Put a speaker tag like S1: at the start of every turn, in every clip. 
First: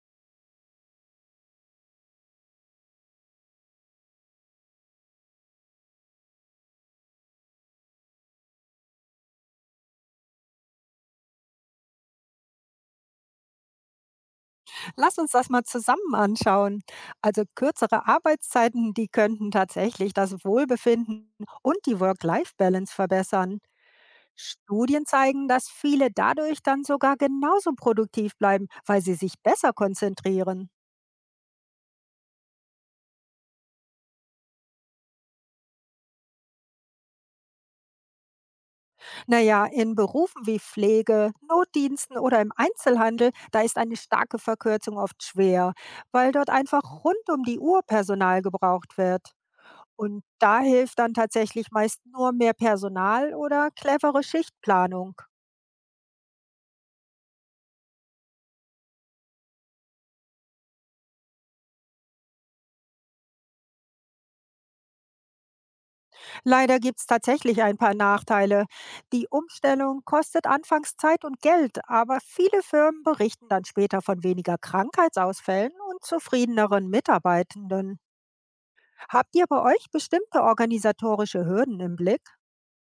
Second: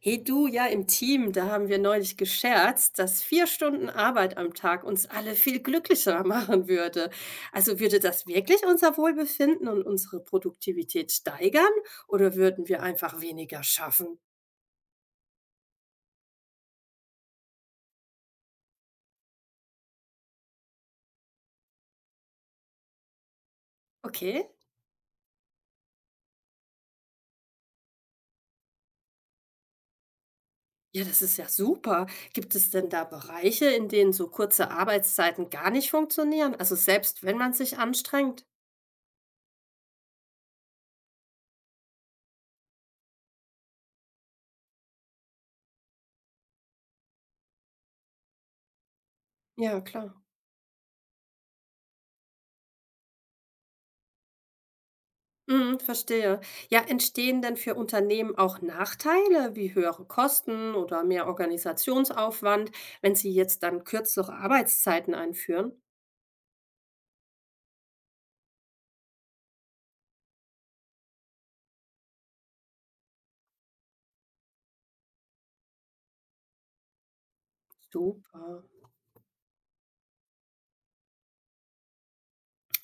S1: Hey du, ja, im Team, da haben wir neulich gescherzt, dass 4 Stunden Arbeit am Tag uns alle viel glücklicher machen würde. Also würde das wirklich unser Wohlbefinden und unsere Produktivität steigern oder würden wir einfach weniger schaffen?
S2: Lass uns das mal zusammen anschauen. Also kürzere Arbeitszeiten, die könnten tatsächlich das Wohlbefinden und die Work-Life-Balance verbessern.
S1: Okay.
S2: Studien zeigen, dass viele dadurch dann sogar genauso produktiv bleiben, weil sie sich besser konzentrieren.
S1: Ja, das ist ja super. Gibt es denn da Bereiche, in denen so kurze Arbeitszeiten gar nicht funktionieren? Also selbst wenn man sich anstrengt?
S2: Naja, in Berufen wie Pflege, Notdiensten oder im Einzelhandel, da ist eine starke Verkürzung oft schwer, weil dort einfach rund um die Uhr Personal gebraucht wird.
S1: Ja, klar.
S2: Und da hilft dann tatsächlich meist nur mehr Personal oder clevere Schichtplanung.
S1: Mhm, verstehe. Ja, entstehen denn für Unternehmen auch Nachteile wie höhere Kosten oder mehr Organisationsaufwand, wenn sie jetzt dann kürzere Arbeitszeiten einführen?
S2: Leider gibt es tatsächlich ein paar Nachteile. Die Umstellung kostet anfangs Zeit und Geld, aber viele Firmen berichten dann später von weniger Krankheitsausfällen und zufriedeneren Mitarbeitenden.
S1: Super.
S2: Habt ihr bei euch bestimmte organisatorische Hürden im Blick?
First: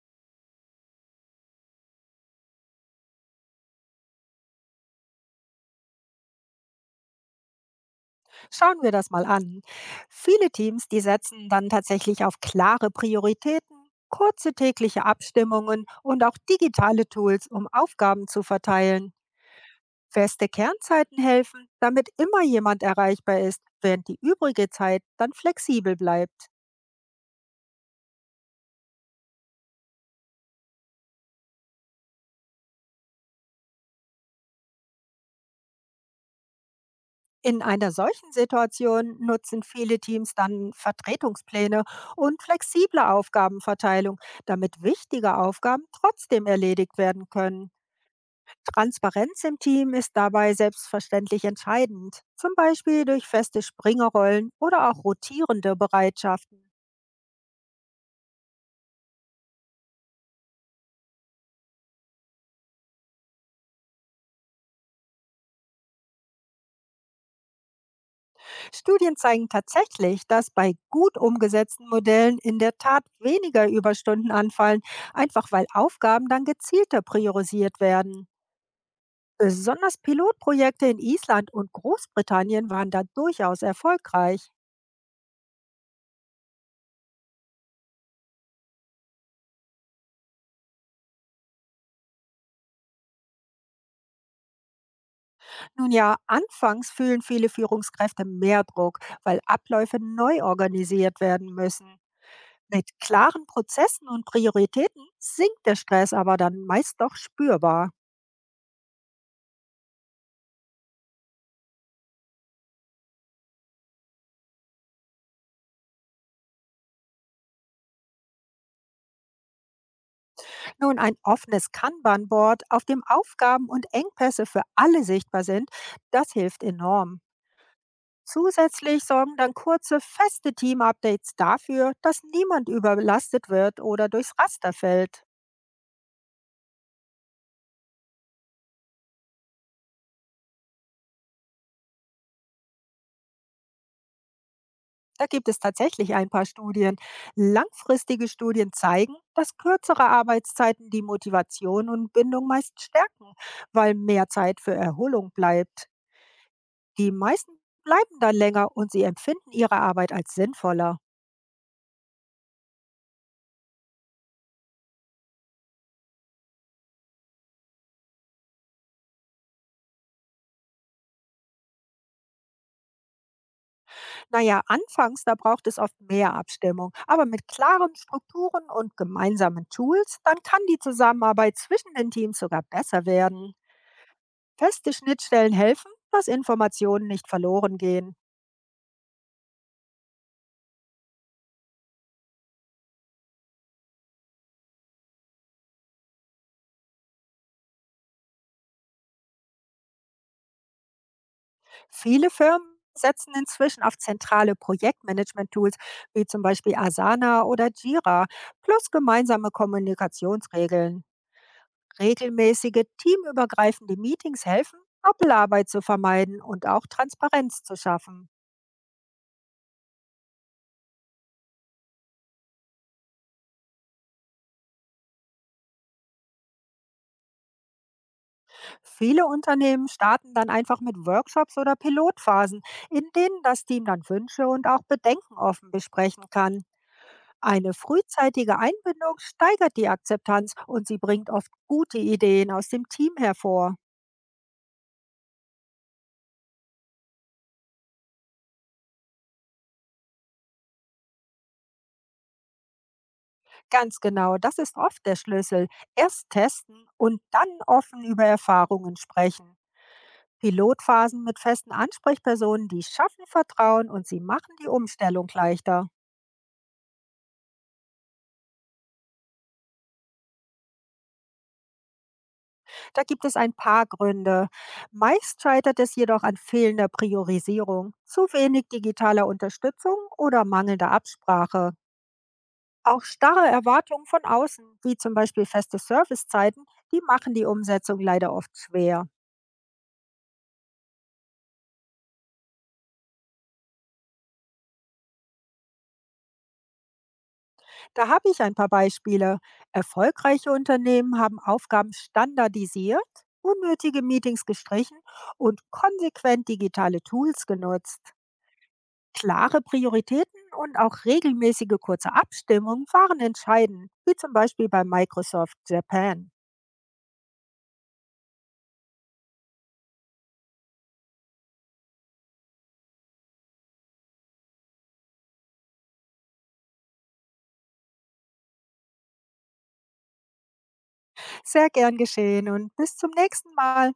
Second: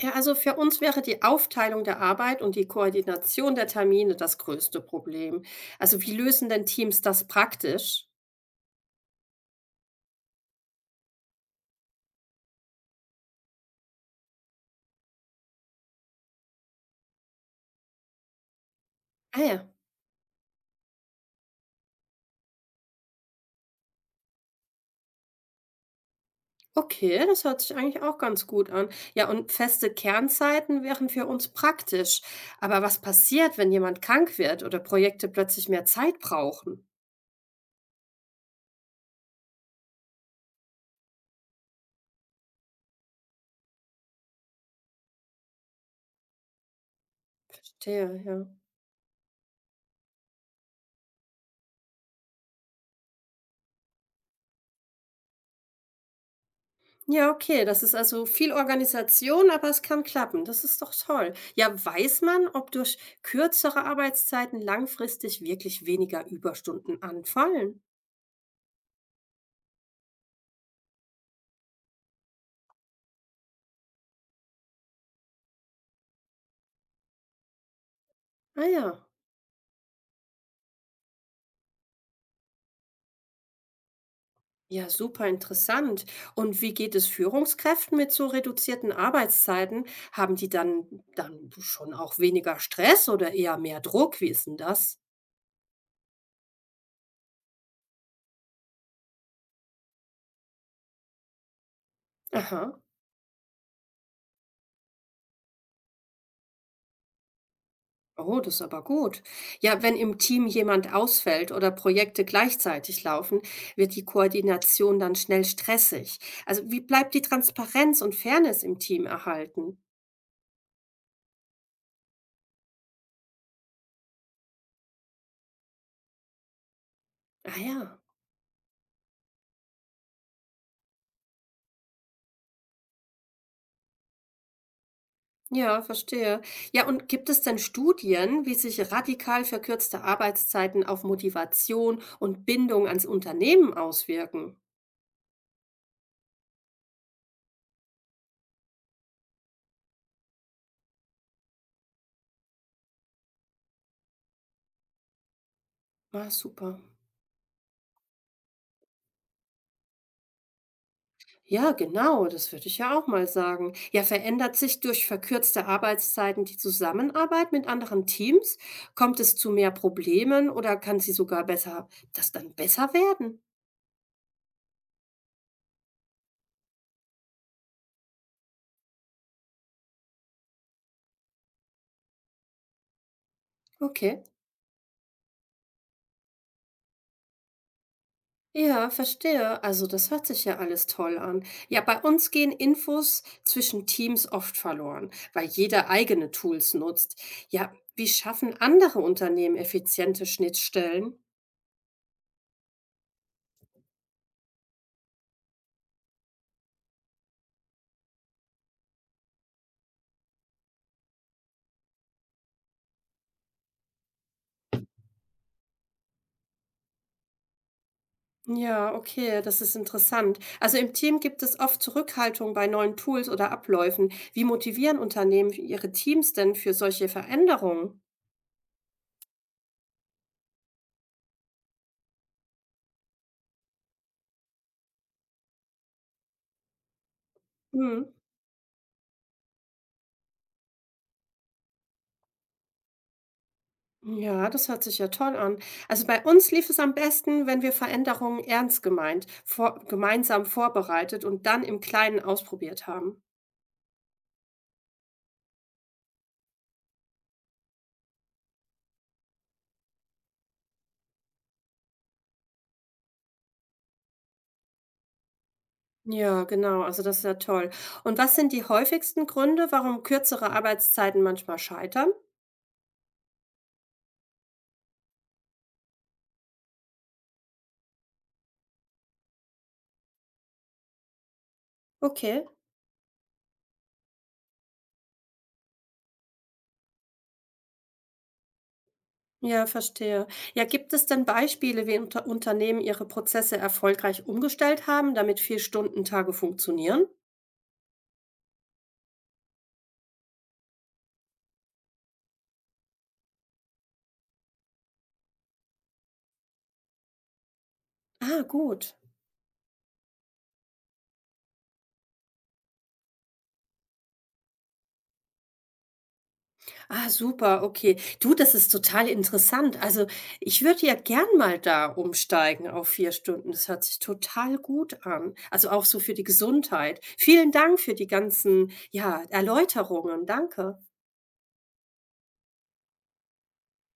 S1: Ja, also für uns wäre die Aufteilung der Arbeit und die Koordination der Termine das größte Problem. Also wie lösen denn Teams das praktisch?
S2: Schauen wir das mal an. Viele Teams, die setzen dann tatsächlich auf klare Prioritäten, kurze tägliche Abstimmungen und auch digitale Tools, um Aufgaben zu verteilen.
S1: Ah ja.
S2: Feste Kernzeiten helfen, damit immer jemand erreichbar ist, während die übrige Zeit dann flexibel bleibt.
S1: Okay, das hört sich eigentlich auch ganz gut an. Ja, und feste Kernzeiten wären für uns praktisch. Aber was passiert, wenn jemand krank wird oder Projekte plötzlich mehr Zeit brauchen?
S2: In einer solchen Situation nutzen viele Teams dann Vertretungspläne und flexible Aufgabenverteilung, damit wichtige Aufgaben trotzdem erledigt werden können.
S1: Verstehe, ja.
S2: Transparenz im Team ist dabei selbstverständlich entscheidend, zum Beispiel durch feste Springerrollen oder auch rotierende Bereitschaften.
S1: Ja, okay, das ist also viel Organisation, aber es kann klappen. Das ist doch toll. Ja, weiß man, ob durch kürzere Arbeitszeiten langfristig wirklich weniger Überstunden anfallen?
S2: Studien zeigen tatsächlich, dass bei gut umgesetzten Modellen in der Tat weniger Überstunden anfallen, einfach weil Aufgaben dann gezielter priorisiert werden.
S1: Ah ja.
S2: Besonders Pilotprojekte in Island und Großbritannien waren da durchaus erfolgreich.
S1: Ja, super interessant. Und wie geht es Führungskräften mit so reduzierten Arbeitszeiten? Haben die dann schon auch weniger Stress oder eher mehr Druck? Wie ist denn das?
S2: Nun ja, anfangs fühlen viele Führungskräfte mehr Druck, weil Abläufe neu organisiert werden müssen.
S1: Aha.
S2: Mit klaren Prozessen und Prioritäten sinkt der Stress aber dann meist doch spürbar.
S1: Oh, das ist aber gut. Ja, wenn im Team jemand ausfällt oder Projekte gleichzeitig laufen, wird die Koordination dann schnell stressig. Also wie bleibt die Transparenz und Fairness im Team erhalten?
S2: Nun, ein offenes Kanban-Board, auf dem Aufgaben und Engpässe für alle sichtbar sind, das hilft enorm.
S1: Ah ja.
S2: Zusätzlich sorgen dann kurze, feste Team-Updates dafür, dass niemand überlastet wird oder durchs Raster fällt.
S1: Ja, verstehe. Ja, und gibt es denn Studien, wie sich radikal verkürzte Arbeitszeiten auf Motivation und Bindung ans Unternehmen auswirken?
S2: Da gibt es tatsächlich ein paar Studien. Langfristige Studien zeigen, dass kürzere Arbeitszeiten die Motivation und Bindung meist stärken, weil mehr Zeit für Erholung bleibt.
S1: Ah, super.
S2: Die meisten bleiben dann länger und sie empfinden ihre Arbeit als sinnvoller.
S1: Ja, genau, das würde ich ja auch mal sagen. Ja, verändert sich durch verkürzte Arbeitszeiten die Zusammenarbeit mit anderen Teams? Kommt es zu mehr Problemen oder kann sie sogar das dann besser werden?
S2: Naja, anfangs, da braucht es oft mehr Abstimmung, aber mit klaren Strukturen und gemeinsamen Tools, dann kann die Zusammenarbeit zwischen den Teams sogar besser werden.
S1: Okay.
S2: Feste Schnittstellen helfen, dass Informationen nicht verloren gehen.
S1: Ja, verstehe. Also das hört sich ja alles toll an. Ja, bei uns gehen Infos zwischen Teams oft verloren, weil jeder eigene Tools nutzt. Ja, wie schaffen andere Unternehmen effiziente Schnittstellen?
S2: Viele Firmen setzen inzwischen auf zentrale Projektmanagement-Tools wie zum Beispiel Asana oder Jira, plus gemeinsame Kommunikationsregeln. Regelmäßige teamübergreifende Meetings helfen, Doppelarbeit zu vermeiden und auch Transparenz zu schaffen.
S1: Ja, okay, das ist interessant. Also im Team gibt es oft Zurückhaltung bei neuen Tools oder Abläufen. Wie motivieren Unternehmen ihre Teams denn für solche Veränderungen?
S2: Viele Unternehmen starten dann einfach mit Workshops oder Pilotphasen, in denen das Team dann Wünsche und auch Bedenken offen besprechen kann. Eine
S1: Hm.
S2: frühzeitige Einbindung steigert die Akzeptanz und sie bringt oft gute Ideen aus dem Team hervor.
S1: Ja, das hört sich ja toll an. Also bei uns lief es am besten, wenn wir Veränderungen ernst gemeint, gemeinsam vorbereitet und dann im Kleinen ausprobiert haben.
S2: Ganz genau, das ist oft der Schlüssel. Erst testen und dann offen über Erfahrungen sprechen. Pilotphasen mit festen Ansprechpersonen, die schaffen Vertrauen und sie machen die Umstellung leichter.
S1: Ja, genau, also das ist ja toll. Und was sind die häufigsten Gründe, warum kürzere Arbeitszeiten manchmal scheitern?
S2: Da gibt es ein paar Gründe. Meist scheitert es jedoch an fehlender Priorisierung, zu wenig digitaler Unterstützung oder mangelnder Absprache.
S1: Okay,
S2: Auch starre Erwartungen von außen, wie zum Beispiel feste Servicezeiten, die machen die Umsetzung leider oft schwer.
S1: ja, verstehe. Ja, gibt es denn Beispiele, wie Unternehmen ihre Prozesse erfolgreich umgestellt haben, damit Vier-Stunden-Tage funktionieren?
S2: Da habe ich ein paar Beispiele. Erfolgreiche Unternehmen haben Aufgaben standardisiert, unnötige Meetings gestrichen und konsequent digitale Tools genutzt.
S1: Ah, gut.
S2: Klare Prioritäten und auch regelmäßige kurze Abstimmungen waren entscheidend, wie zum Beispiel bei Microsoft Japan.
S1: Ah, super, okay. Du, das ist total interessant. Also, ich würde ja gern mal da umsteigen auf 4 Stunden. Das hört sich total gut an. Also, auch so für die Gesundheit. Vielen Dank für die ganzen, ja, Erläuterungen. Danke.
S2: Sehr gern geschehen und bis zum nächsten Mal.